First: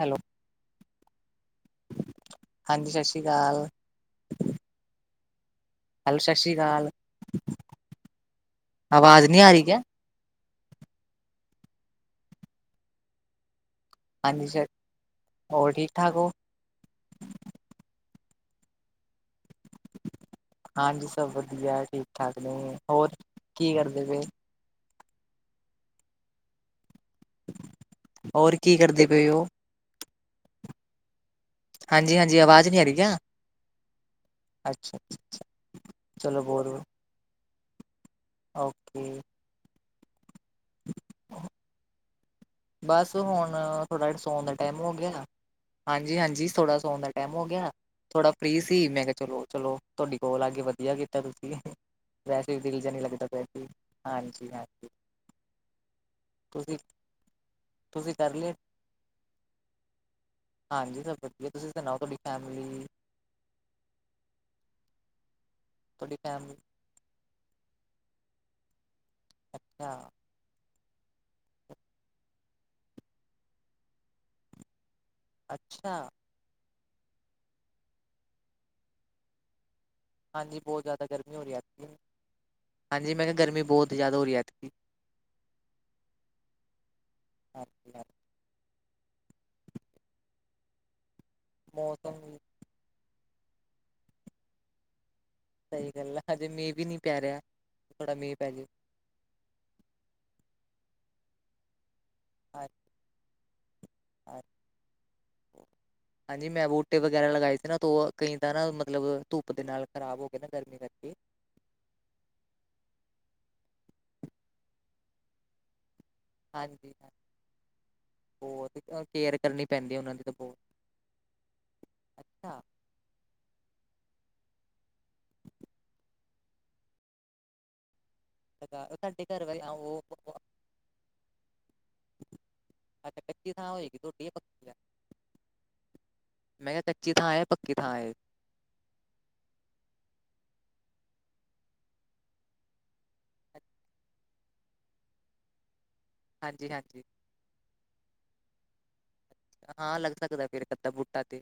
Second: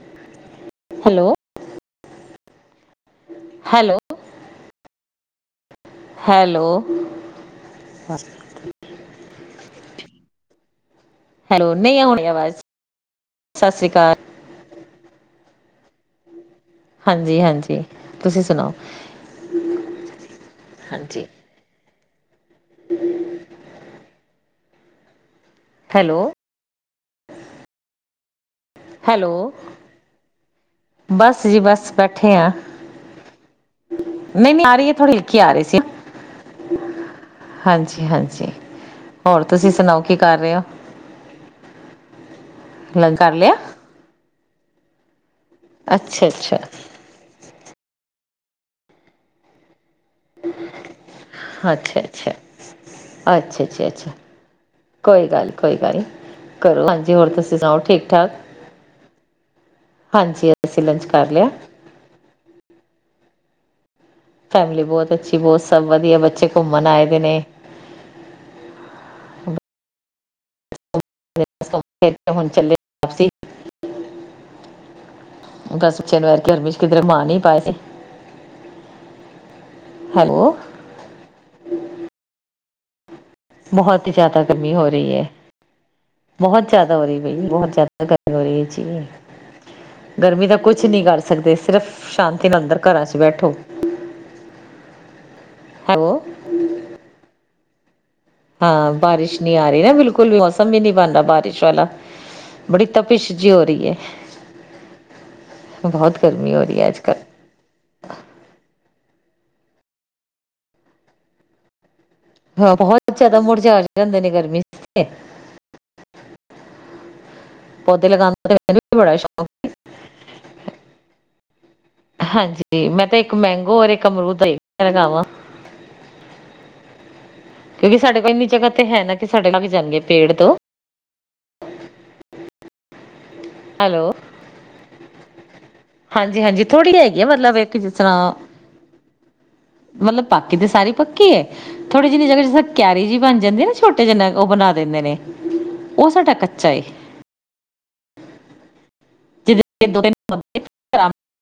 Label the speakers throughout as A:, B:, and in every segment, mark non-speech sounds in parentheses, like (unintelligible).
A: Hello,
B: hello,
A: ਹਾਂਜੀ ਸਤਿ ਸ੍ਰੀ ਅਕਾਲ
B: ਹੈਲੋ,
A: ਹੈਲੋ ਸਤਿ ਸ੍ਰੀ ਅਕਾਲ, ਆਵਾਜ਼ ਨੀ ਆਰੀ ਕਿਆ
B: ਹੈਲੋ ਨਈ ਆਉਣੀ ਆਵਾਜ਼ ਸਸ੍ਰੀ ਕਾਲ।
A: ਹਾਂਜੀ ਸਰ ਹੋਰ ਠੀਕ-ਠਾਕ ਓ
B: ਹਾਂਜੀ, ਹਾਂਜੀ ਤੁਸੀ ਸਨਾਓ
A: ਹਾਂਜੀ ਸਭ ਵਧੀਆ ਠੀਕ (inaudible) ਹੋਰ, ਕੀ ਕਰਦੇ ਪੇ
B: ਹੈਲੋ
A: (inaudible) ਹੋਰ ਕੀ ਕਰਦੇ
B: ਹੈਲੋ
A: ਪੇਓ
B: ਬਸ ਜੀ ਬਸ ਬੈਠੇ ਆ।
A: ਆਵਾਜ਼ ਨਹੀਂ ਰਹੀ ਕਿਆ
B: (unintelligible) ਨਈ, ਨਈ ਆ ਰਹੀ ਐ
A: ਅੱਛਾ
B: ਥੋੜ੍ਹੀ ਹਲਕੀ ਆ ਰਹੀ ਸੀ।
A: ਚਲੋ ਬਹੁਤ
B: ਹਾਂਜੀ। ਹਾਂਜੀ।
A: ਓਕੇ
B: ਹੋਰ ਤੁਸੀਂ ਸੁਨਾਓ ਕਰ ਰੇ ਓ
A: ਬਸ ਹੁਣ ਥੋੜ੍ਹਾ ਜ ਸੋਨ ਦਾ ਟੈਮ ਹੋ ਗਿਆ। ਹਾਂਜੀ,
B: ਅੱਛਾ
A: ਹਾਂਜੀ
B: ਅੱਛਾ
A: (unintelligible) ਸੋਣ ਦਾ ਟੈਮ ਹੋ ਗਿਆ। ਥੋੜ੍ਹਾ ਫਰੀ ਸੀ। ਮੈਂ ਕਿਹਾ ਚਲੋ, ਚਲੋ ਤੁਹਾਡੀ ਕੋਲ ਆ ਕੇ ਵਧੀਆ ਕੀਤਾ ਤੁਸੀਂ।
B: ਅੱਛਾ ਅੱਛਾ
A: ਵੈਸੇ ਵੀ ਦਿਲ ਜੇਹਾ ਨਹੀਂ ਲੱਗਦਾ
B: ਅੱਛਾ
A: ਪਿਆ।
B: ਅੱਛਾ ਅੱਛਾ
A: ਹਾਂਜੀ, ਹਾਂਜੀ।
B: ਕੋਈ ਗੱਲ ਕੋਈ ਗੱਲ ਨੀ
A: ਤੁਸੀਂ
B: ਕਰੋ। ਹਾਂਜੀ ਹੋਰ ਤੁਸੀਂ ਸੁਣਾਓ?
A: ਤੁਸੀਂ
B: ਠੀਕ-ਠਾਕ।
A: ਕਰ ਲਿਆ
B: ਹਾਂਜੀ ਅਸੀਂ
A: ਹਾਂਜੀ
B: ਲੰਚ
A: ਸਭ
B: ਕਰ
A: ਵਧੀਆ
B: ਲਿਆ।
A: ਤੁਸੀਂ ਸੁਣਾਓ ਤੁਹਾਡੀ ਫੈਮਿਲੀ
B: ਫੈਮਿਲੀ ਬਹੁਤ ਅੱਛ ਬਹੁਤ ਸਭ
A: ਤੁਹਾਡੀ
B: ਵਧੀਆ। ਬੱਚੇ
A: ਫੈਮਿਲੀ
B: ਘੁੰਮਣ ਆਏ ਦੇ ਨੇ
A: ਅੱਛਾ।
B: (inaudible) (unintelligible)
A: ਅੱਛਾ
B: ਕਿਧਰੇ (unintelligible) ਹੈਲੋ
A: ਹਾਂਜੀ ਬਹੁਤ ਜ਼ਿਆਦਾ ਗਰਮੀ ਹੋ ਰਹੀ ਐਤਕੀ ਹਾਂਜੀ ਮੈਂ ਕਿਹਾ ਗਰਮੀ
B: ਬਹੁਤ ਹੀ
A: ਹੋ ਰਹੀ
B: ਜ਼ਿਆਦਾ
A: ਐਤਕੀ
B: ਗਰਮੀ ਹੋ ਰਹੀ ਹੈ। ਬਹੁਤ ਜ਼ਿਆਦਾ ਹੋ ਰਹੀ ਬਈ, ਬਹੁਤ
A: ਹਾਂਜੀ
B: ਜ਼ਿਆਦਾ
A: ਹਾਂਜੀ
B: (unintelligible) ਹੋ ਰਹੀ ਇਹ ਜੀ ਗਰਮੀ ਦਾ ਕੁਛ ਨੀ ਕਰ ਸ ਸਕਦੇ। ਸਿਰਫ
A: ਮੌਸਮ ਵੀ
B: ਸ਼ਾਂਤੀ ਨਾਲ ਅੰਦਰ ਘਰਾਂ ਚ ਬੈਠੋ।
A: ਸਹੀ
B: ਹੈਲੋ
A: ਗੱਲ ਆ। ਹਜੇ ਮੀਂਹ ਵੀ ਨੀਂ ਪੈ ਰਿਹਾ। ਥੋੜਾ ਮੀਂਹ ਪੈ ਜੇ
B: ਹਾਂ, ਬਾਰਿਸ਼ ਨਈ ਆ ਰਹੀ ਨਾ ਬਿਲਕੁਲ ਵੀ, ਮੌਸਮ ਵੀ ਨੀ ਬਣਦਾ ਬਾਰਿਸ਼ ਵਾਲਾ। ਬੜੀ ਤਪਿਸ਼ ਜੀ ਹੋ ਰਹੀ ਹੈ ਬਹੁਤ
A: ਹਾਂਜੀ,
B: ਗਰਮੀ ਹੋ
A: ਮੈਂ
B: ਰਹੀ ਹੈ ਅੱਜ
A: ਬੂਟੇ
B: ਕੱਲ੍ਹ
A: ਵਗੈਰਾ ਲਗਾਏ ਸੀ ਨਾ ਤੂੰ ਕਈ ਤਾਂ ਨਾ ਮਤਲਬ ਧੁੱਪ ਦੇ ਨਾਲ ਖ਼ਰਾਬ ਹੋ ਕੇ ਨਾ ਗਰਮੀ ਕਰਕੇ।
B: ਹਾਂ, ਬਹੁਤ ਅੱਛਾ ਤਾਂ, ਮੁੜਜਾ ਜਾਂਦੇ ਨੇ ਗਰਮੀ
A: ਹਾਂਜੀ।
B: ਪੌਦੇ ਲਗਾਣ ਦਾ
A: ਬਹੁਤ
B: ਮੈਨੂੰ ਵੀ ਬੜਾ
A: ਕੇਅਰ
B: ਸ਼ੌਕ
A: ਕਰਨੀ
B: ਸੀ।
A: ਪੈਂਦੀ ਉਹਨਾਂ ਦੀ ਤਾਂ ਬਹੁਤ ਅੱਛਾ
B: ਹਾਂਜੀ, ਮੈਂ ਤਾਂ ਇੱਕ ਮੈਂਗੋ ਔਰ ਇੱਕ ਅਮਰੂਦ (unintelligible) ਦਿਲ ਕਰਦਾ ਮੈਂ ਵੀ ਲਗਾਵਾਂ ਕਿਉਂਕਿ ਸਾਡੇ ਕੋਲ ਇੰਨੀ ਜਗ੍ਹਾ ਤੇ ਹੈ ਨਾ,
A: ਤੁਹਾਡੇ
B: ਕਿ
A: ਘਰ
B: ਸਾਡੇ
A: ਵਾਲੀ
B: ਲੱਗ ਜਾਣਗੇ
A: ਉਹ
B: ਪੇੜ ਤੋਂ
A: (unintelligible) ਥਾਂ ਹੋਏਗੀ
B: ਹੈਲੋ
A: ਤੁਹਾਡੀ ਪਕੀ
B: ਹਾਂਜੀ, ਹਾਂਜੀ,
A: ਕਿਹਾ
B: ਥੋੜ੍ਹੀ
A: ਕੱਚੀ
B: ਹੈਗੀ ਆ,
A: ਥਾਂ ਹੈ
B: ਮਤਲਬ
A: ਪੱਕੀ
B: ਇੱਕ ਜਿਸ
A: ਥਾਂ ਹੈ
B: ਤਰ੍ਹਾਂ, ਮਤਲਬ ਕਿਦੇ ਸਾਰੀ ਪੱਕੀ ਹੈ। ਥੋੜੀ ਜਿਹੀ ਜਿਨੀ ਜਗਾ ਜਿੱਥ ਕਿਯਾਰੀ ਜਿਹੀ ਬਣ ਜਾਂਦੀ ਆ ਨਾ, ਛੋਟੇ ਜੇਨਾ ਉਹ ਬਣਾ ਦੇਂਦੇ ਨੇ। ਉਹ ਸਾਡਾ ਕੱਚਾ
A: ਹਾਂਜੀ
B: ਏ।
A: ਹਾਂਜੀ
B: ਜਿਹਦੇ
A: ਹਾਂ
B: ਦੋ
A: ਲੱਗ ਸਕਦਾ ਫਿਰ
B: ਤਿੰਨ
A: ਅੱਧਾ ਬੂਟਾ ਤੇ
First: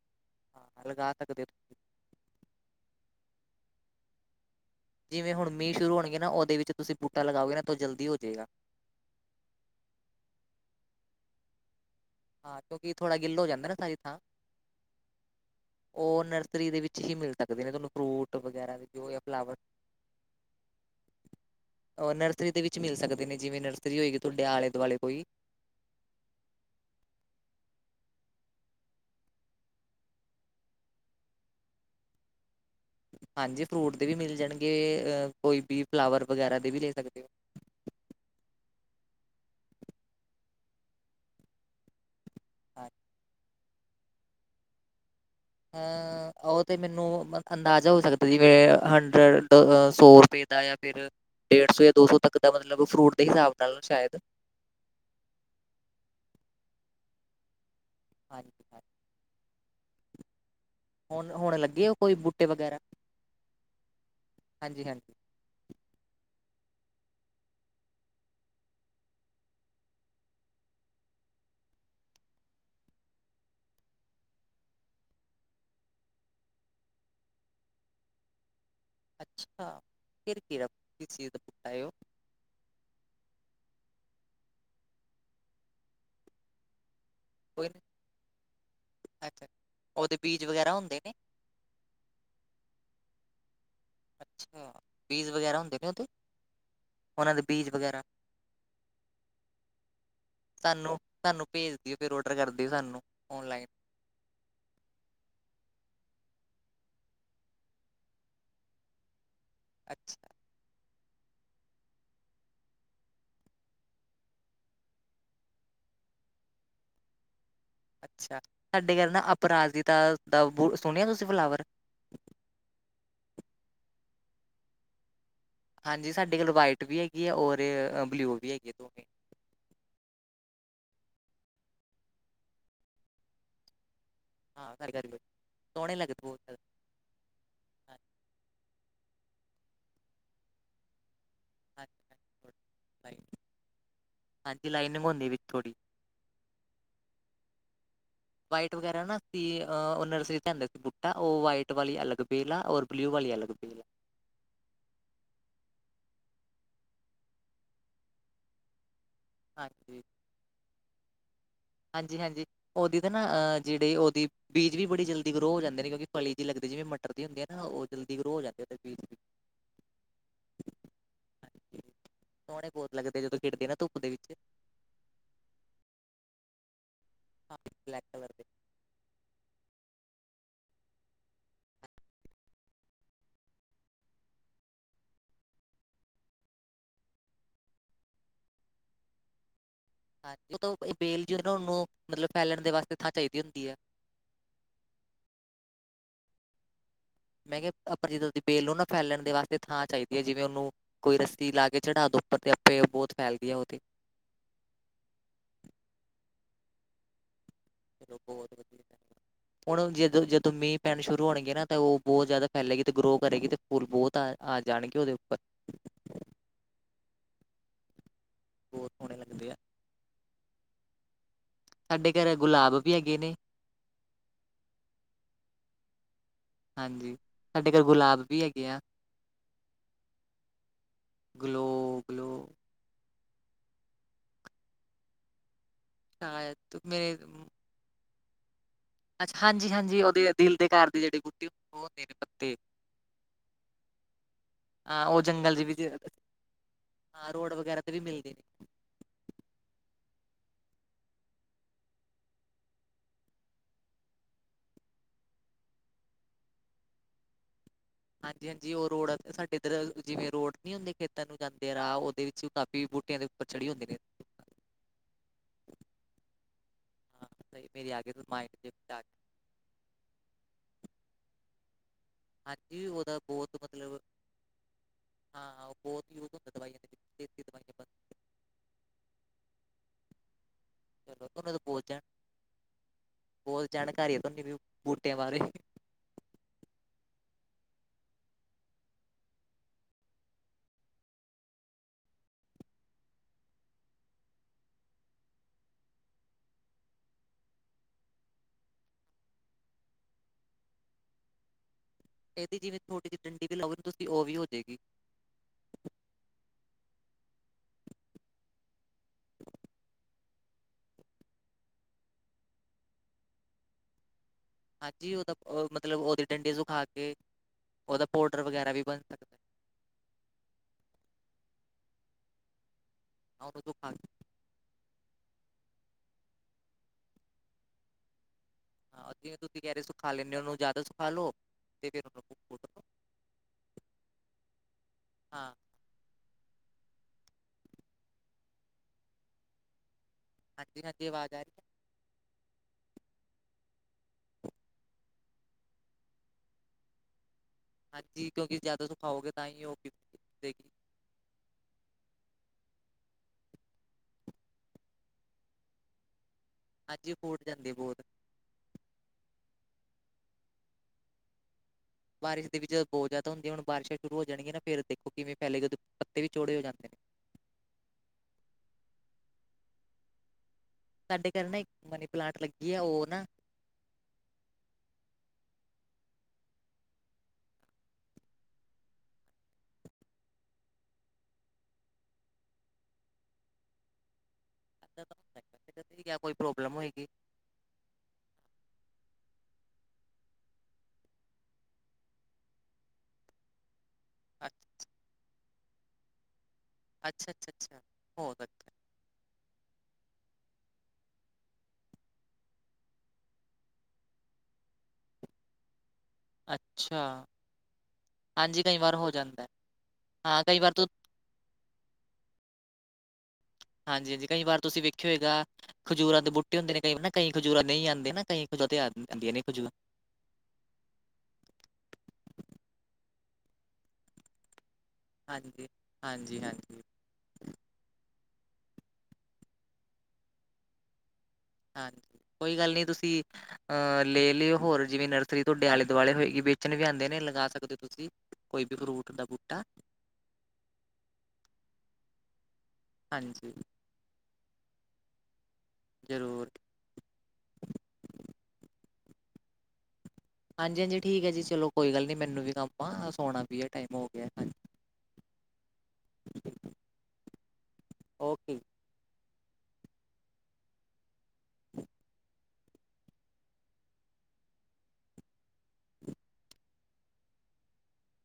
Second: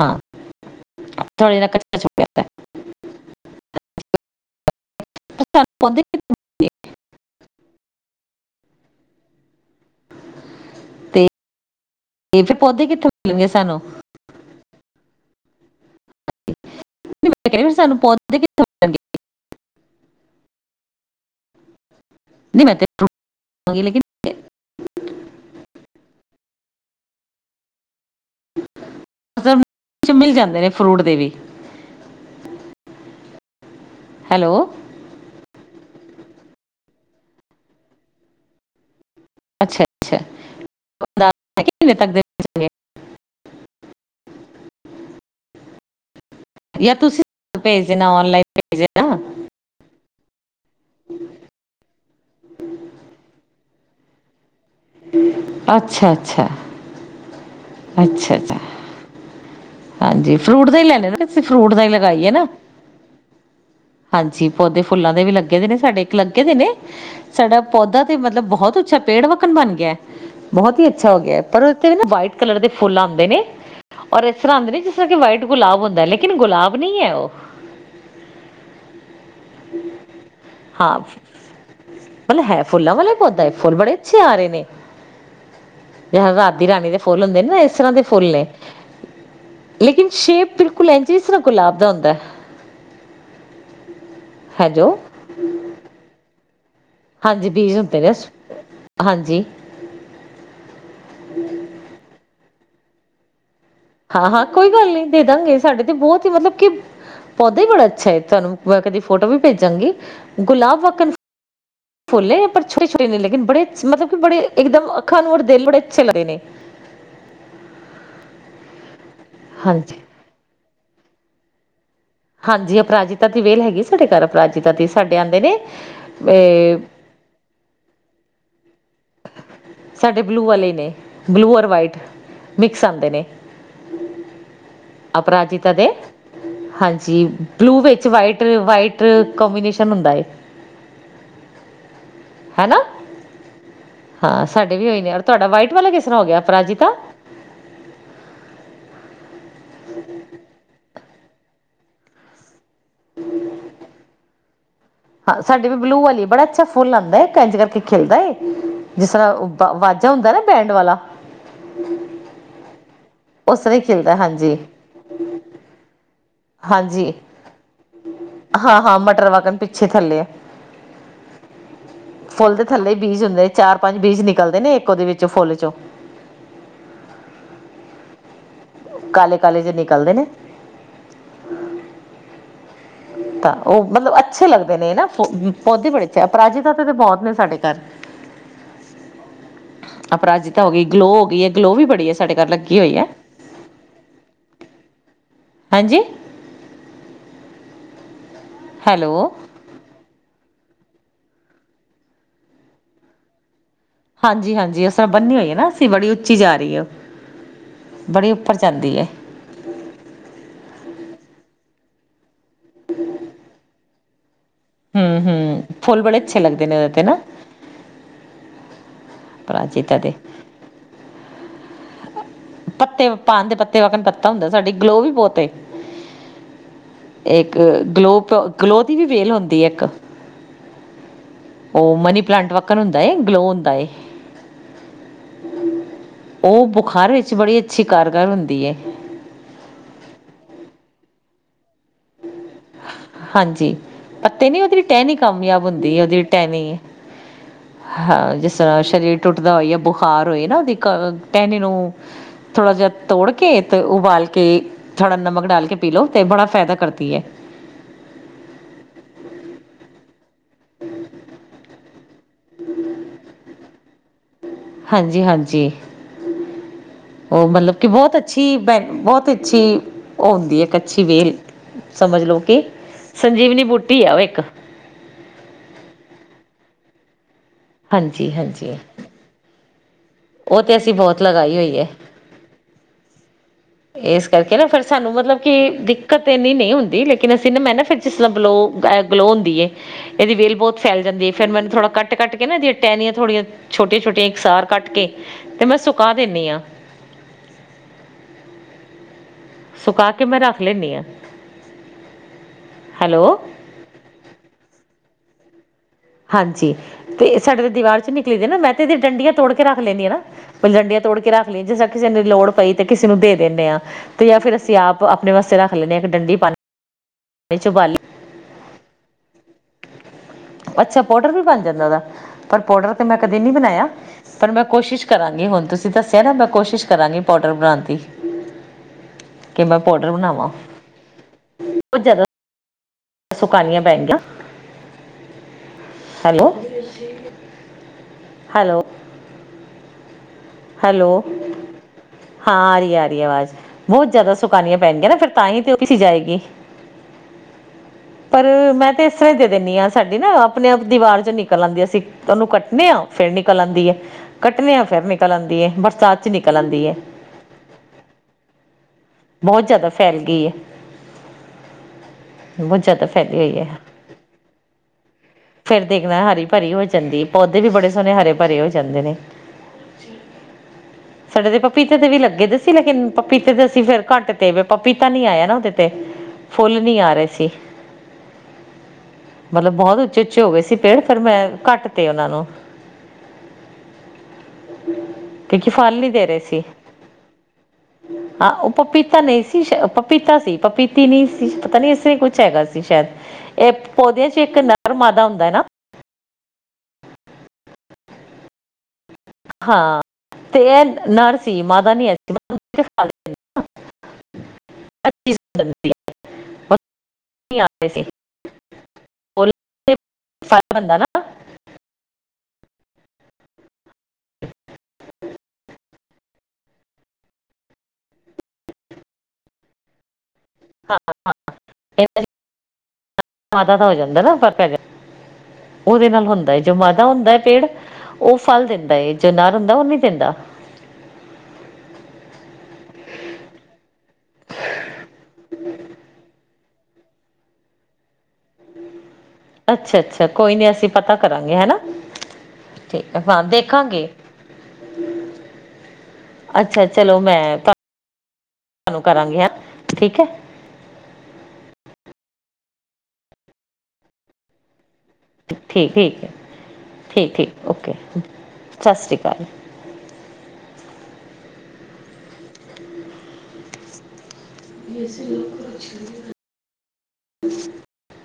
B: ਹਾਂ
A: ਹਾਂ ਲਗਾ ਸਕਦੇ
B: ਥੋੜੇ ਜਿਹਾ
A: ਹੋ
B: ਕੱਚਾ ਛੋੜਿਆ (unintelligible)
A: ਜਿਵੇਂ ਹੁਣ
B: ਸਾਨੂੰ
A: ਮੀਂਹ ਸ਼ੁਰੂ
B: ਪੌਦੇ
A: ਹੋਣਗੀਆਂ ਨਾ ਉਹਦੇ ਵਿੱਚ ਤੁਸੀਂ ਬੂਟਾ ਲਗਾਓਗੇ ਨਾ ਤਾਂ ਉਹ ਜਲਦੀ ਹੋ ਜਾਵੇਗਾ
B: ਤੇ ਤੇ ਫਿਰ
A: ਹਾਂ
B: ਪੌਦੇ
A: ਕਿਉਂਕਿ
B: ਕਿੱਥੇ
A: ਥੋੜਾ ਗਿੱਲ ਹੋ
B: ਮਿਲਣਗੇ
A: ਜਾਂਦਾ ਨਾ
B: ਸਾਨੂੰ
A: ਸਾਰੀ ਥਾਂ ਉਹ ਨਰਸਰੀ ਦੇ ਵਿੱਚ ਹੀ
B: ਨਹੀਂ
A: ਮਿਲ
B: ਮੈਂ ਕਹਿ
A: ਸਕਦੇ
B: ਰਹੀ
A: ਨੇ
B: ਫਿਰ
A: ਤੁਹਾਨੂੰ
B: ਸਾਨੂੰ
A: ਫਰੂਟ
B: ਪੌਦੇ ਕਿੱਥੋਂ
A: ਵਗੈਰਾ
B: ਮਿਲਣਗੇ
A: ਜੋ ਜਾਂ ਫਲਾਵਰ ਅ ਨਰਸਰੀ ਦੇ
B: ਨਹੀਂ ਮੈਂ
A: ਵਿੱਚ
B: ਤੇ
A: ਮਿਲ ਸਕਦੇ ਨੇ ਜਿਵੇਂ
B: ਮੰਗੀ
A: ਨਰਸਰੀ
B: ਲੇਕਿਨ
A: ਹੋਏਗੀ ਤੁਹਾਡੇ ਆਲੇ ਦੁਆਲੇ ਕੋਈ
B: ਮਿਲ ਜਾਂਦੇ ਨੇ ਫਰੂਟ ਦੇ ਵੀ
A: ਹਾਂਜੀ ਫਰੂਟ ਦੇ ਵੀ ਮਿਲ
B: ਹੈਲੋ
A: ਜਾਣਗੇ ਅ ਕੋਈ ਵੀ ਫਲਾਵਰ ਵਗੈਰਾ ਦੇ ਵੀ ਲੈ ਸਕਦੇ ਹੋ
B: ਅੱਛਾ ਅੱਛਾ ਬੰਦਾ ਮਹੀਨੇ ਤੱਕ ਦੇ ਭੇਜੋਗੇ
A: ਹ ਹਾਂ ਉਹ ਤੇ
B: ਜਾਂ ਤੁਸੀਂ
A: ਮੈਨੂੰ
B: ਭੇਜ
A: ਅੰਦਾਜ਼ਾ ਹੋ
B: ਦੇਣਾ
A: ਸਕਦਾ
B: ਆਨਲਾਈਨ
A: ਜੀਵੇ
B: ਭੇਜ ਦੇਣਾ
A: ਹੰਡਰਡ ਸੌ ਰੁਪਏ ਦਾ ਜਾਂ ਫਿਰ ਡੇਢ ਸੌ ਜਾਂ ਦੋ ਸੌ ਤੱਕ ਦਾ ਮਤਲਬ ਫਰੂਟ ਦੇ ਹਿਸਾਬ ਨਾਲ ਸ਼ਾਇਦ (unintelligible)
B: ਅੱਛਾ ਅੱਛਾ ਅੱਛਾ ਅੱਛਾ
A: ਹਾਂਜੀ ਹਾਂਜੀ
B: ਹਾਂਜੀ ਫਰੂਟ ਦਾ ਹੀ ਲੈਣੇ ਨਾ
A: ਹੁਣ
B: ਤੁਸੀਂ
A: ਹੁਣ
B: ਫਰੂਟ ਦਾ
A: ਲੱਗੇ
B: ਹੀ
A: ਹੋ ਕੋਈ
B: ਲਗਾਈਏ ਨਾ
A: ਬੂਟੇ ਵਗੈਰਾ
B: ਹਾਂਜੀ ਪੌਦੇ ਫੁੱਲਾਂ ਦੇ ਵੀ ਲੱਗੇ ਦੇ ਨੇ ਸਾਡੇ ਇੱਕ ਲੱਗੇ ਦੇ ਨੇ ਸਾਡਾ ਪੌਦਾ ਤੇ ਮਤਲਬ ਬਹੁਤ ਅੱਛਾ ਪੇੜ ਵਕਣ ਬਣ ਗਿਆ ਏ ਬਹੁਤ ਹੀ ਅੱਛਾ ਹੋ ਗਿਆ ਏ ਪਰ ਉਥ ਨਾ ਵਾਈਟ ਕਲਰ ਦੇ ਫੁੱਲ ਆਉਂਦੇ ਨੇ ਔਰ ਸ ਤਰ੍ਹਾਂਂ ਨੀ ਜਿਸ ਤਰ੍ਹਾਂ ਵਾਈਟ ਗੁਲਾੱਬ ਹੁੰ ਲੇਕਿਨ ਗੁਲਾਬ ਨੀ ਹੈ ਉਹ
A: ਅੱਛਾ ਫਿਰ ਕੀ ਰੱਖ
B: ਹਾਂ
A: ਕਿਸ ਚੀਜ਼ ਦਾ ਬੂਟਾ ਹੈ ਉਹ
B: ਮਲਬ ਹੈ ਫੁੱਲਾਂ ਵਾਲਾ ਪੌਦਾ ਹੈ ਫੁੱਲ ਬੜੇ ਛੇ ਆ ਰਹੇ ਨੇ ਜ (unintelligible) ਰਾਤ ਦੀ ਰਾਣੀ ਦੇ ਫੁੱਲ ਹੁੰਦੇ ਨੇ ਨਾ ਇਸ ਤਰ੍ਹਾਂ ਦੇ ਫੁੱਲ ਨੇ
A: ਅੱਛਾ
B: ਲੇਕਿਨ
A: ਉਹਦੇ ਬੀਜ
B: ਸ਼ੇਪ
A: ਵਗੈਰਾ
B: ਬਿਲਕੁਲ
A: ਹੁੰਦੇ
B: ਇਂਝ
A: ਨੇ
B: ਸ ਤਰਾਂ ਗੁਲਾਬ ਦਾ ਹੁੰਦਾ
A: ਅੱਛਾ
B: ਹੈਲੋ
A: ਬੀਜ ਵਗੈਰਾ ਹੁੰਦੇ ਨੇ ਉਹਦੇ ਉਹਨਾਂ ਦੇ
B: ਹਾਂਜੀ
A: ਬੀਜ
B: ਹੁੰਦੇ
A: ਵਗੈਰਾ
B: ਨੇ ਹਾਂਜੀ
A: ਸਾਨੂੰ ਸਾਨੂੰ ਭੇਜਦੀਓ ਫਿਰ ਔਡਰ ਕਰ (unintelligible) ਸਾਨੂੰ ਔਨਲਾਈਨ
B: ਹਾਂ ਹਾਂ ਕੋਈ ਗੱਲ ਨੀ ਦੇ ਦਾਂਗੇ ਸਾਡੇ ਤੇ ਬਹੁਤ ਹੀ ਮਲਬ ਕਿ ਪੌਦਾ ਹੀ ਬੜਾ ਅੱਛਾ ਹੈ ਤੁਹਾਨੂੰ ਮ ਕਦੀ ਫੋਟੋ ਵੀ ਭੇਜਾਂਗੀ
A: ਅੱਛਾ
B: ਗੁਲਾਬ ਵਕਣ ਫੁੱਲੇ ਪਰ ਛੋਟੇ ਛੋਟੇ ਨੇ ਲੇ ਬੜ ਮਤਲਬ ਕਿ ਬੜੇ ਇੱਕ ਦਮ ਅੱਖਾਂ ਨੂੰ ਦੇਿਲ ਬੜੇ ਅੱਛੇ ਲੱਗਦੇ ਨੇ
A: ਅੱਛਾ ਸਾ ਡੇ ਕਰਨਾ ਅਪਰਾਜੀਤਾ
B: ਹਾਂਜੀ
A: ਦਾ ਬੂ ਸੁਣਿਆ ਤੁਸੀਂ ਫਲਾਵਰ
B: ਹਾਂਜੀ ਅਪਰਾਜਿਤਾ ਦੀ ਵੇਲ ਹੈਗੀ ਸਾਡੇ ਘਰ ਅਪਰਾਜਿਤਾ ਦੀ ਸਾਡ
A: ਹਾਂਜੀ ਸਾਡੇ ਕੋਲ ਵਾਈਟ ਵੀ ਹੈਗੀ ਹੈ ਔਰ ਬਲਿਊ ਪ ਗ ਤੋਂ (unintelligible)
B: ਸਾਡੇ ਬਲੂ ਵਾਲੇ ਨੇ ਬਲੂ ਔਰ ਵਾਈਟ ਮਿਕਸ ਆਂਦੇ ਨੇ
A: ਹਾਂ ਸਾਡੇ ਘਰ ਵੀ
B: ਅਪਰਾਜਿਤਾ ਦੇ
A: ਸੋਹਣੇ ਲੱਗਦੇ ਬਹੁਤ ਜ਼ਿਆਦਾ
B: ਹਾਂਜੀ ਬਲੂ ਵਿੱਚ
A: ਹਾਂਜੀ
B: ਵਾਈਟ ਵਾਈਟ ਕ ਕੰਬੀਨੇਸ਼ਨ ਹੁੰਦਾ ਏ
A: ਹਾਂਜੀ ਹਾਂਜੀ
B: ਹੈਨਾ
A: ਥੋੜ੍ਹਾ ਲਾਈ-
B: ਹਾਂ
A: ਹਾਂਜੀ
B: ਸਾਡੇ ਵੀ ਹੋਏ
A: ਲਾਈਨਿੰਗ
B: ਨੇ ਆਰ
A: ਹੁੰਦੀ ਵਿੱਚ
B: ਤੁਹਾਡਾ
A: ਥੋੜੀ
B: ਵਾਈਟ ਵਾਲਾ ਕਿਸ ਤਰ੍ਹਾਂ ਹੋ ਗਿਆ ਅਪਰਾਜੀਤਾ
A: ਸੀ ਤੇ ਅ ਉਹਨਾਂਸੀ ਧਿਆ ਦ ਸੀ (unintelligible) ਉਹ ਵਾਈਟ ਵਾਲੀ ਅਲੱਗ ਬੇਲ ਆ ਔਰ ਬਲਿਊ ਵਾਲੀ ਅਲੱਗ ਬੇਲ
B: ਹਾਂ ਸਾਡੀ ਵੀ ਬਲੂ ਵਾਲੀ ਬੜਾ ਅੱਛਾ ਫੁੱਲ ਆਉਂਦਾ ਏ ਕੰਜ ਕਰਕੇ ਖਿਲਦਾ ਏ ਜਿਸ ਤਰ੍ਹਾਂ ਵਾ
A: ਹਾਂਜੀ
B: ਵਾਜਾ ਹੁੰਦਾ ਨਾ ਬੈਂਡ ਵਾਲਾ
A: ਹਾਂਜੀ ਹਾਂਜੀ ਉਹਦੀ ਨਾ ਅਹ
B: ਉਸ ਤਰ੍ਹਾਂ ਹੀ
A: ਜਿਹੜੇ
B: ਖਿਲਦਾ
A: ਉਹਦੀ
B: ਹਾਂਜੀ
A: ਬੀਜ ਵੀ ਬੜੀ ਜਲਦੀ ਗਰੋ ਹੋ ਜਾਂਦੇ ਨੇ ਕਿਉਂਕਿ ਫਲੀ ਜਿਹੀ ਲੱਗਦੀ ਜਿਵੇਂ ਮਟਰ
B: ਹਾਂਜੀ
A: ਦੀ ਹੁੰਦੀ ਆ ਨਾ ਉਹ ਜਲਦੀ ਗਰੋ ਹੋ ਜਾਂਦੇ ਉਹਦੇ
B: ਹਾਂ
A: ਬੀਜ
B: ਹਾਂ
A: ਵੀ
B: ਮਟਰ ਵਗਣ ਪਿੱਛੇ ਥੱਲੇ
A: ਹਾਂਜੀ
B: ਫੁੱਲ ਦੇ
A: ਸੋਹਣੇ ਬਹੁਤ
B: ਥੱਲੇ
A: ਲੱਗਦੇ
B: ਬੀਜ
A: ਜਦੋਂ
B: ਹੁੰਦੇ
A: ਖਿੜਦੇ ਨਾ
B: ਚਾਰ ਪੰਜ
A: ਧੁੱਪ ਦੇ
B: ਬੀਜ
A: ਵਿੱਚ
B: ਨਿਕਲਦੇ ਨੇ ਇੱਕ ਉਹਦੇ ਵਿੱਚੋਂ ਫੁੱਲ ਚੋਂ
A: ਹਾਂ ਬਲੈਕ ਕਲਰ ਦੇ
B: ਕਾਲੇ ਕਾਲੇ ਜ ਨਿਕਲਦੇ ਨੇ ਤਾਂ ਉਹ ਮਤਲਬ ਅੱਛੇ ਲੱਗਦੇ ਨੇ ਨਾ ਪੌਦੇ ਬੜੇ ਅੱਛੇ ਅਪਰਾਜਿਤਾ ਬਹੁਤ ਨੇ ਸਾਡੇ ਘਰ
A: ਹਾਂਜੀ
B: ਅਪਰਾਜਿਤਾ ਹੋ
A: ਉਦੋਂ
B: ਗਈ ਗਲੋ ਹੋ
A: ਬੇਲ ਜੋ
B: ਗਈ ਹੈ
A: ਨਾ
B: ਗਲੋ ਵੀ ਬੜੀ ਹੈ ਸਾਡੇ ਘਰ ਲੱਗੀ ਹੋਈ ਹੈ
A: ਆ
B: ਹਾਂਜੀ
A: ਮੈਂ ਆਪਾਂ ਜਿੱਦਾਂ ਦੀ ਬੇਲ ਨੂੰ ਨਾ ਫੈਲਣ ਦੇ
B: ਹੈਲੋ
A: ਵਾਸਤੇ ਥਾ ਚਹੀਦੀ ਹੈ ਜੀ ਉਹਨੂੰ ਕੋਈ ਰੱਸੀ ਲਾ ਕੇ ਚੜਾ ਦੋ ਉੱਪਰ ਤੇ ਆਪੇ ਬਹੁਤ ਫੈਲਦੀ ਈ ਹੈ ਉਹ ਤੇ
B: ਹਾਂਜੀ ਕਰ
A: (unintelligible) ਹੁਣ ਜਦੋਂ ਜਦੋਂ ਮੀਂਹ ਪੈਣ ਸ਼ੁਰੂ ਹੋਣਗੇ ਨਾ ਤਾਂ ਉਹ ਬਹੁਤ ਜ਼ਿਆਦਾ ਫੈਲੇਗੀ ਤੇ ਗਰੋ ਕਰੇਗੀ ਤੇ ਫੁਲ ਬਹੁਤ ਪਰ
B: ਹੂੰ ਹੂੰ ਫੁੱਲ ਬੜੇ ਅੱਛੇ ਲੱਗਦੇ ਨੇ ਇਹਦੇ ਤੇ ਨਾ
A: ਹੋਰ
B: ਪਾਜੀ ਤਾਡੇ
A: ਸਾਡੇ ਘਰ ਗੁਲਾਬ ਵੀ
B: ਪੱਤੇ
A: ਹੈਗੇ ਨੇ
B: ਪਾਨ ਦੇ ਪੱਤੇ ਵਗਣ ਪੱਤਾ ਹੁੰਦਾ ਸਾਡੀ ਗਲੋ ਵੀ ਬਹੁਤ ਏ
A: ਹਾਂਜੀ।
B: ਇੱਕ
A: ਸਾਡੇ ਘਰ ਗੁਲਾਬ
B: ਗਲੋਪ
A: ਵੀ ਹੈਗੇ ਆ
B: ਗਲੋ ਦੀ ਵੀ ਵੇਲ ਹੁੰਦੀ ਇੱਕ
A: ਗਲੋ
B: ਓ ਮਨੀ
A: ਗਲੋ
B: ਪਲਾਂਟ ਵੱਕਨ ਹੁੰਦਾ ਏ। ਗਲੋ ਹੁੰਦਾ ਏ। ਉਹ
A: ਸ਼ਾਇਦ
B: ਬੁਖਾਰ
A: ਮੇਰੇ
B: ਵਿੱਚ ਬੜੀ ਅੱਛੀ ਕਾਰ ਘਰ ਹੁੰਦੀ ਏ
A: ਅੱਛਾ ਹਾਂਜੀ ਹਾਂਜੀ ਉਹਦੇ (inaudible)
B: ਹਾਂਜੀ ਪੱਤੇ ਨੀ ਉਹਦੀ
A: ਹਾਂ
B: ਟਹਿਨੀ
A: ਉਹ ਜੰਗਲ
B: ਕਾਮਯਾਬ
A: ਚ ਵੀ
B: ਹੁੰਦੀ ਉਹਦੀ ਟਹਨੀ
A: ਹਾਂ ਰੋਡ ਵਗੈਰਾ ਤੇ ਵੀ ਮਿਲਦੇ
B: ਹਾਂ
A: ਨੇ
B: ਜਿਸ ਤਰ੍ਹਾਂ ਸਰੀਰ ਟੁੱਟਦਾ ਹੋਈਏ ਬੁਖਾਰ ਹੋਈਏ ਨਾ ਉਹਦੀ ਟਹਿਨੀ ਨੂੰ ਥੋੜ੍ਹਾ ਜਿਹਾ ਤੋੜ ਕੇ ਤੇ ਉਬਾਲ ਕੇ ਥੋੜਾ ਨਮਕ ਡਾਲ ਕੇ ਪੀ ਲਓ ਤੇ ਬੜਾ ਫਾਇਦਾ ਕਰਦੀ ਹੈ।
A: ਹਾਂਜੀ ਹਾਂਜੀ ਉਹ ਰੋਡ ਸਾਡੇ ਇਧਰ ਜਿਵੇਂ ਰੋਡ ਨੀ ਹੁੰਦੇ ਖੇਤਾਂ ਨੂੰ ਜਾਂਦੇ ਰਾਹ ਉ ਵਿਚ ਕਾਫੀ ਬੂਟਿਆਂ ਦੇ ਉੱਪਰ ਚੜੀ ਹੁੰਦੀ ਨੇ।
B: ਹਾਂਜੀ ਹਾਂਜੀ
A: ਹਾਂ,
B: ਉਹ
A: ਸਹੀ
B: ਮਤਲਬ ਕਿ
A: ਮੇਰੇ ਆ ਗਏ
B: ਬਹੁਤ
A: ਮਾਇੰਡ
B: ਅੱਛੀ
A: ਦੇ
B: ਬ
A: ਵਿੱਚ ਆ ਗਿਆ।
B: ਬਹੁਤ ਅੱਛੀ ਉਹ ਹੁੰਦੀ ਹੈ ਇੱਕ ਅੱਛੀ ਬੇਲ। ਹ (unintelligible)
A: ਹਾਂਜੀ ਉਹਦਾ ਬਹੁਤ ਮਤਲਬ
B: ਆ ਉਹ ਇੱਕ
A: ਹਾਂ ਉਹ ਬਹੁਤ ਯੂਜ ਹੁੰਦਾ ਦਵਾਈਆਂ ਦੇ ਵਿੱਚ (unintelligible)
B: ਹਾਂਜੀ-ਹਾਂਜੀ ਉਹ ਤੇ ਅਸੀਂ ਬਹੁਤ
A: ਚਲੋ ਤੁਹਾਨੂੰ
B: ਲਗਾਈ
A: ਤਾਂ
B: ਹੋਈ
A: ਬਹੁਤ
B: ਏ
A: ਜਾਣ ਬਹੁਤ ਜਾਣਕਾਰੀ ਹੈ
B: ਇਸ
A: ਤੁਹਾਨੂੰ ਵੀ
B: ਕਰਕੇ ਨਾ ਫਿਰ ਸਾਨੂੰ
A: ਬੂਟਿਆਂ
B: ਮਤਲਬ
A: ਬਾਰੇ
B: ਕਿ ਦਿੱਕਤ ਇਨੀ ਨਹੀਂ ਹੁੰਦੀ ਲੇਕਿਨ ਫਿਰ ਨਾ ਮੈਂ ਨਾ ਫਿਰ ਜਿਸ ਤਰ੍ਹਾਂ ਗਲੋਹ ਇਹ ਗਲੋ ਹੁੰਦੀ ਏ ਇਹਦੀ ਵੇਲ ਬਹੁਤ ਫੈਲ ਜਾਂਦੀ ਏ ਫੇਰ ਮੈਂ ਉਹਨੂੰ ਥੋੜਾ ਕੱਟ ਕੱਟ ਕੇ ਨਾ ਇਹਦੀਆਂ ਟਹਿਨੀਆਂ ਥੋੜੀਆਂ ਛੋਟੀਆਂ ਛੋਟੀਆਂ ਇਕਸਾਰ ਕੱਟ ਕੇ ਤੇ ਮੈਂ ਸੁਕਾ ਦੇਨੀ ਆ। ਸੁਕਾ ਕੇ ਮੈਂ ਰੱਖ ਲੇਨੀ ਆ।
A: ਇਹਦੀ ਜਿਵੇਂ ਥੋੜੀ ਜਿਹੀ ਡੰਡੀ ਵੀ ਲੋ ਤੁਸੀਂ ਉਹ ਵੀ ਹੋ ਜੇਗੀ। (inaudible)
B: ਹਾਂਜੀ ਤੇ ਸਾਡੇ ਦੀਵਾਰ ਚ ਨਿਕਲੀ ਦੀ ਨਾ ਮੈਂ ਤੇ ਇਹਦੀ ਡੰਡੀ ਤੋੜ ਕੇ ਰੱਖ ਲੈਦੀ ਆ ਨਾ ਪਹਿਲੇ ਡੰਡੀਆਂ ਤੋੜ ਕੇ ਰੱਖ ਲੀ ਜੇ ਕਰ ਕਿਸੇ ਨੂੰ ਲੋੜ ਪਈ ਤੇ ਕਿਸੇ ਨੂੰ ਦੇ ਦਿੰਨੇ ਆ। ਤੇ ਜਾਂ ਫਿਰ ਅਸੀਂ ਆਪ
A: ਹਾਂਜੀ,
B: ਆਪਣੇ
A: ਉਹਦਾ
B: ਵਾਸਤੇ
A: ਅ,
B: ਰੱਖ ਲੈਂਦੇ
A: ਮਤਲਬ
B: ਹਾਂ ਇੱਕ
A: ਉਹਦੇ
B: ਡੰਡੀ
A: ਡੰਡੇ
B: ਪਾਣੀ
A: ਸੁਖਾ ਕੇ
B: 'ਚ ਉਬਾਲੀ
A: ਉਹਦਾ ਪਾਊਡਰ ਵਗੈਰਾ ਵੀ ਬਣ ਸਕਦਾ
B: ਅੱਛਾ ਪਾਊਡਰ ਵੀ ਬਣ ਜਾਂਦਾ ਉਹਦਾ ਪਰ ਪਾਊਡਰ ਪਰ ਮੈਂ ਕਦੀ
A: ਹਾਂ,
B: ਨਹੀਂ
A: ਉਹਨੂੰ
B: ਬਣਾਇਆ
A: ਸੁਖਾ ਕੇ
B: ਪਰ ਮੈਂ ਕੋਸ਼ਿਸ਼ ਕਰਾਂਗੇ ਤੁਸੀਂ ਦੱਸਿਆ ਨਾ ਮੈਂ ਕੋਸ਼ਿਸ਼ ਕਰਾਂਗੀ ਪਾਊਡਰ ਬਣਾਉਣ ਦੀ।
A: ਹਾਂ ਜਿਵੇਂ ਤੁਸੀਂ
B: ਕਿ
A: ਕਹਿ
B: ਮੈਂ
A: ਰਹੇ ਸੁਖਾ
B: ਪਾਊਡਰ
A: ਲੈਂਦੇ ਆ
B: ਬਣਾਵਾਂ
A: ਉਹਨੂੰ ਜਿਆਦਾ ਸੁਖਾ ਲੋੋ ਤੇ ਫੇਰ ਉਹਨੂੰ ਲਓ।
B: ਸੁਖਾਨੀ ਆ ਮੈਂ ਕਿਹਾ
A: ਹਾਂ,
B: ਹੈਲੋ। ਹੈਲੋ।
A: ਹਾਂਜੀ-ਹਾਂਜੀ
B: ਹੈਲੋ
A: ਆਵਾਜ਼ ਆ ਰਹੀ ਹੈ?
B: ਹਾਂ ਆ ਰੀ ਆ ਆਵਾਜ਼ ਬਹੁਤ ਜ਼ਿਆਦਾ ਸੁਕਾਨੀਆਂ ਪੈਣਗੀਆਂ ਨਾ ਫਿਰ ਤਾਂ ਹੀ ਤੇ ਉਹ ਪੀਸੀ ਜਾਏਗੀ।
A: ਹਾਂਜੀ,
B: ਪਰ
A: ਕਿਉਂਕਿ ਜ਼ਿਆਦਾ
B: ਮੈਂ ਤੇ ਇਸ
A: ਸੁਖਾਓਗੇ
B: ਤਰ੍ਹਾਂ ਹੀ
A: ਤਾਂ
B: ਦੇ
A: ਉਹ
B: ਦਿੰਦੀ ਆ ਸਾਡੀ ਨਾ ਆਪਣੇ
A: ਦੇਗੀ
B: ਆਪ ਦੀਵਾਰ ਚੋਂ ਨਿਕਲ ਆਉਂਦੀ ਹ ਸਿੱਕ ਉਹਨੂੰ ਕੱ ਨੀ ਓਹ ਫਿਰ ਨਿਕਲ ਆਉਂਦੀ ਹੈ ਕੱਟਨੇ ਆਂ ਫਿਰ ਨਿਕ ਕਲ ਆਉਂਦੀ ਹੈ ਬਰਸਾਤ ਸੀ ਨਿਕਲ ਆਉਂਦੀ ਹੈ
A: ਹਾਂਜੀ ਫੂਟ ਜਾਂਦੀ ਬਹੁਤ।
B: ਬਹੁਤ ਜ਼ਿਆਦਾ ਚਲਦੀ ਏ
A: ਬਾਰਿਸ਼ ਦੇ ਵਿੱਚ
B: ਬਹੁਤ ਜਿਆਦਾ
A: ਜ਼ਿਆਦਾ
B: ਫੈਲੀ
A: ਹੁੰਦੀ
B: ਹੋਈ
A: ਹੁਣ
B: ਹੈ
A: ਬਾਰਿਸ਼ਾਂ ਸ਼ੁਰੂ ਹੋ ਜਾਣਗੀਆਂ ਨਾ ਫਿਰ ਦੇਖੋ ਕਿਵੇਂ ਫੈਲੇਗਾ ਉਹਦੇ
B: ਫੇਰ
A: ਪੱਤੇ
B: ਦੇਖਦਾ
A: ਵੀ
B: ਹਰੀ
A: ਚੌੜੇ
B: ਭਰੀ ਹੋ
A: ਜਾਂਦੇ ਨੇ
B: ਜਾਂਦੀ ਪੌਦੇ ਵੀ ਬੜੇ ਸੋਹਨੇ ਹਰੇ ਭਰੇ ਹੋ ਜਾਂਦੇ ਨੇ। ਜੀ
A: ਘਰ
B: ਸਾਡੇ
A: ਨਾ
B: ਤੇ
A: ਇੱਕ
B: ਪਪੀਤੇ
A: ਮਨੀ
B: ਤੇ ਵੀ
A: ਪਲਾਂਟ
B: ਲੱਗੇ ਦੇ ਸੀ
A: ਲੱਗੀ ਹੈ ਉਹ
B: ਲੇਕਿਨ
A: ਨਾ
B: ਪਪੀਤੇ ਦੀ ਅਸੀ ਪਪੀਤਾ ਨੀ ਆਇਆ ਨਾ ਉਧਰ। ਤੇ ਫੁੱਲ ਨੀ ਆ ਰਹੇ ਸੀ ਮਤਲਬ ਬਹੁਤ ਉੱਚੇ ਉੱਚੇ ਹੋ ਗਏ ਸੀ ਪੇੜ ਫਿਰ ਮੈਂ ਕੱਟ ਤੇ ਉਹਨਾਂ ਨੂੰ।
A: ਅੱਧਾ ਤਾਂ ਹੁੰਦਾ ਹੀ
B: ਕਿਉਂਕਿ
A: ਵੈਸੇ
B: ਫਲ
A: ਕਦੇ
B: ਨੀ
A: ਜਾਂ
B: ਦੇ
A: ਕੋਈ
B: ਰਹੇ ਸੀ
A: ਪ੍ਰੋਬਲਮ ਹੋਏਗੀ
B: ਹਾਂ ਉਹ ਪਪੀਤਾ ਨਹੀਂ ਸੀ। ਸੀ ਸ਼ਾਯਦ ਪਪੀਤਾ ਸੀ ਪਪੀਤੀ ਨਹੀਂ ਸੀ ਪਤਾ ਨੀ ਇਸਾ ਹੀ ਕੁਛ ਹੈਗਾ ਸੀ ਸ਼ਾਇਦ ਇਹ ਪੌਧੇਆ ਚ ਇਕ
A: ਅੱਛਾ
B: ਨਰ ਮਾਦਾ ਹੁੰਦਾ ਹੈ ਨਾ।
A: ਅੱਛਾ (inaudible)
B: ਹਾਂ ਤੇ ਇਹ ਨਰ ਸੀ ਮਾਦਾ ਨੀ
A: ਅ ਅੱਛਾ
B: ਸੀ।
A: ਹਾਂਜੀ ਕਈ ਵਾਰ ਹੋ ਜਾਂਦਾ ਐ ਹਾਂ
B: ਫਲ
A: ਕਈ ਵਾਰ ਤੁ
B: ਬਣਦਾ ਨਾ (inaudible)
A: ਹਾਂਜੀ-ਹਾਂਜੀ ਕਈ ਵਾਰ ਤੁਸੀ ਵੇਖਿਆ ਹੋਏਗਾ ਖਜੂਰਾਂ ਦੇ ਬੂਟੇ ਹੁੰਦੇ ਨੇ ਕਈ ਵਾਰ ਨਾ ਕਈ ਖਜੂਰਾ ਨਹੀਂ ਆਉਂਦੇਂ ਨਾ ਆਂਦੀਆ ਨੇ ਖਜੂਰ
B: ਹਾਂ-ਹਾਂ ਮਾਦਾ ਦਾ ਹੋ ਜਾਂਦਾ ਨਾ ਤੱਦ
A: ਹਾਂਜੀ
B: ਤਕ ਉਹਦੇ ਨਾਲ
A: ਹਾਂਜੀ
B: ਹੁੰਦਾ ਐ
A: ਹਾਂਜੀ
B: ਜੋ ਮਾਦਾ ਹੁੰਦਾ ਐ ਪੇੜ। ਉਹ ਫਲ ਦਿੰਦਾ ਏ ਜੋ ਨਰ ਹੁੰਦਾ ਉਹ ਨੀ ਦਿੰਦਾ।
A: ਹਾਂਜੀ ਕੋਈ ਗੱਲ ਨੀ ਤੁਸੀ ਅਹੰ ਲੇ ਲਿਓ ਹੋਰ ਜਿਵੇਂ ਨਰਸਰੀ ਤੁਹਾਡੇ ਆਲੇ ਦੁਆਲੇ ਹੋਏਗੀ ਵੇਚਨ ਵੀ ਆਉਂਦੇ ਨੇ ਲਗਾ ਸਕਦੇ ਹੋ ਤੁਸੀ ਕੋਈ ਵੀ ਫਰੂਟ ਦਾ। ਬੂਟਾ
B: ਅੱਛਾ-ਅੱਛਾ ਕੋਈ ਨੀ ਅਸੀ ਪਤਾ ਕਰਾਂਗੇ ਹਨਾ। ਠੀਕ ਏ ਹਾਂ
A: ਹਾਂਜੀ
B: ਦੇਖਾਂਗੇ।
A: ਜ਼ਰੂਰ
B: (inaudible) ਅੱਛਾ ਚਲੋ ਮੈਂ ਕ ਤੁਹਾਨੂੰ ਕਰਾਂਗੀ ਮੈਂ ਠੀਕ ਐ।
A: ਹਾਂਜੀ-ਹਾਂਜੀ ਠੀਕ ਹੈ ਜੀ ਚਲੋ ਕੋਈ ਗੱਲ ਨੀ ਮੈਨੂੰ ਵੀ ਕੰਮ ਆ ਸੋਣਾ ਵੀ ਐ ਟਾਈਮ ਹੋ ਗਿਆ।
B: ਠ ਠੀ ਠੀਕ ਹੈ ਠੀਕ-ਠੀਕ ਓਕੇ
A: ਓਕੇ
B: ਸਤਿ ਸ੍ਰੀ ਅਕਾਲ।
A: (inaudible)
B: (inaudible)